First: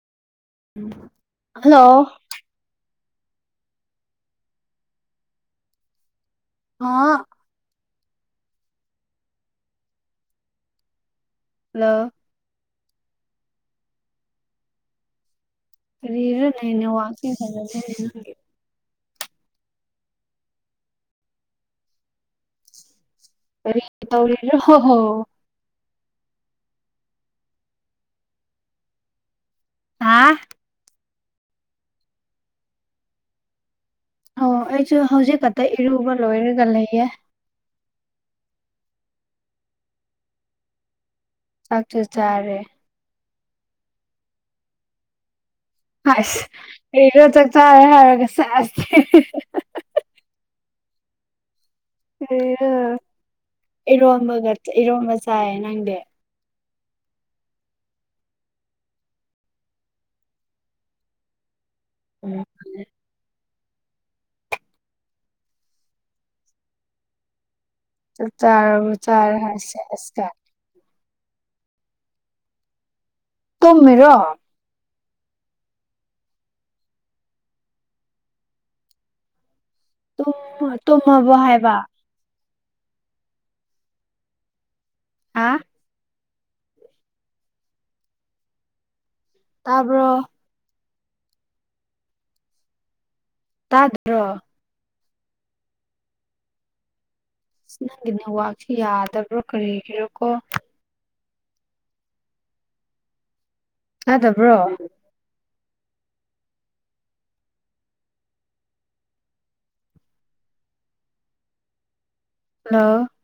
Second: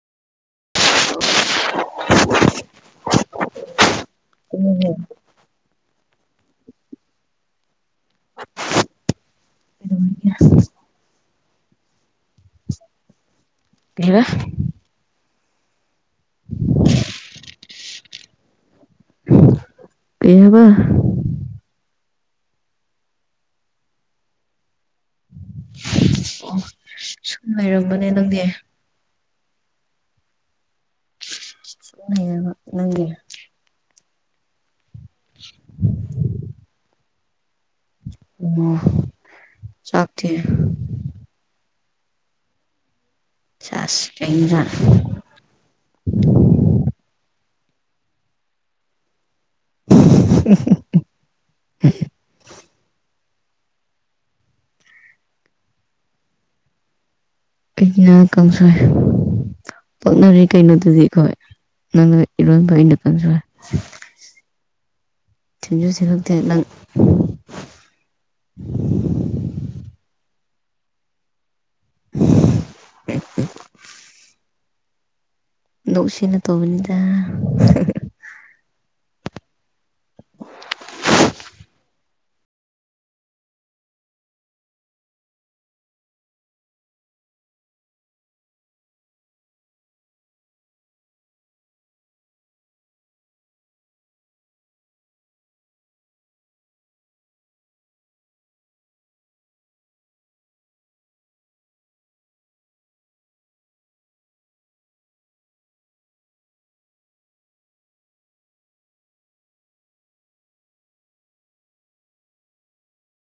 hello [unintelligible] ꯑꯥ [unintelligible] hello ꯀꯔꯤꯔ ꯀꯔꯤꯔꯅꯦ ꯅꯦꯠꯋꯥꯛꯁꯦ ꯐꯖꯗꯦꯅꯦ ꯅꯪꯒꯤ ꯀꯩ ꯍꯥꯏꯕ ꯀꯔꯤ ꯇꯧꯔꯤꯔꯣ ꯑꯣ ꯁꯨꯝ ꯂꯩꯔꯝꯕꯅꯦ ꯅꯪꯗꯤ ꯍꯥ ꯂꯩꯌꯦꯕ ꯅꯪꯗꯤ ꯑꯣ ꯑꯩꯖꯨ ꯍꯧꯖꯤꯛ ꯈꯛꯇ ꯏꯔꯨꯕ ꯂꯣꯏꯔꯒ ꯂꯩꯌꯦ ꯑꯣ ꯆꯥꯛꯇꯤ ꯆꯥꯛꯆꯨ ꯆꯔꯦ ꯁꯦꯁ ꯀꯩ ꯑꯦꯟꯖꯥꯡ ꯍꯥꯁ ꯀꯔꯤꯔ ꯆꯥꯛ ꯆꯥꯔꯦ ꯍꯥꯏꯔ ꯁꯦꯁ ꯍꯤ ꯍꯤ ꯍꯤ [unintelligible] ꯀꯔꯤꯔ ꯏꯔꯣꯝꯕꯒ ꯏꯔꯣꯝꯕ ꯆꯥꯏ ꯅꯪꯗꯤ ꯑꯩꯅ ꯀꯥꯡꯁꯣꯏ ꯄꯣꯛꯅꯕꯗꯤ ꯀꯩꯅꯣꯗꯨꯗꯤ ꯈꯣꯏ ꯅꯪꯅ ꯎꯝ ꯏꯔꯣꯟꯕ ꯑꯩꯅ ꯀꯥꯡꯁꯣꯏ [unintelligible] ꯅꯪ ꯆꯥꯛ ꯆꯥꯔꯕꯣ ꯆꯥꯔꯦ ꯍꯥꯏ ꯁꯦꯁꯀꯥꯏ [inaudible] ꯇꯨꯝꯃꯤꯔꯣ ꯅꯣꯛꯁꯤ ꯅ ꯇꯧꯕꯅꯤꯗ ꯇꯨꯝ ꯇꯨꯝꯃꯕꯣ ꯍꯥꯏꯕ ꯍꯥ ꯇꯥꯕ꯭ꯔꯣ ꯇꯥꯗꯕ꯭ꯔꯣ ꯑꯁ ꯅꯪꯒꯤ ꯅꯦꯠꯋꯥꯛꯁꯨ ꯌꯥꯗꯕ꯭ꯔ ꯀꯔꯤꯒꯤꯔ ꯀꯣ ꯇꯥꯗꯕ꯭ꯔꯣ ꯍꯦꯜꯂꯣ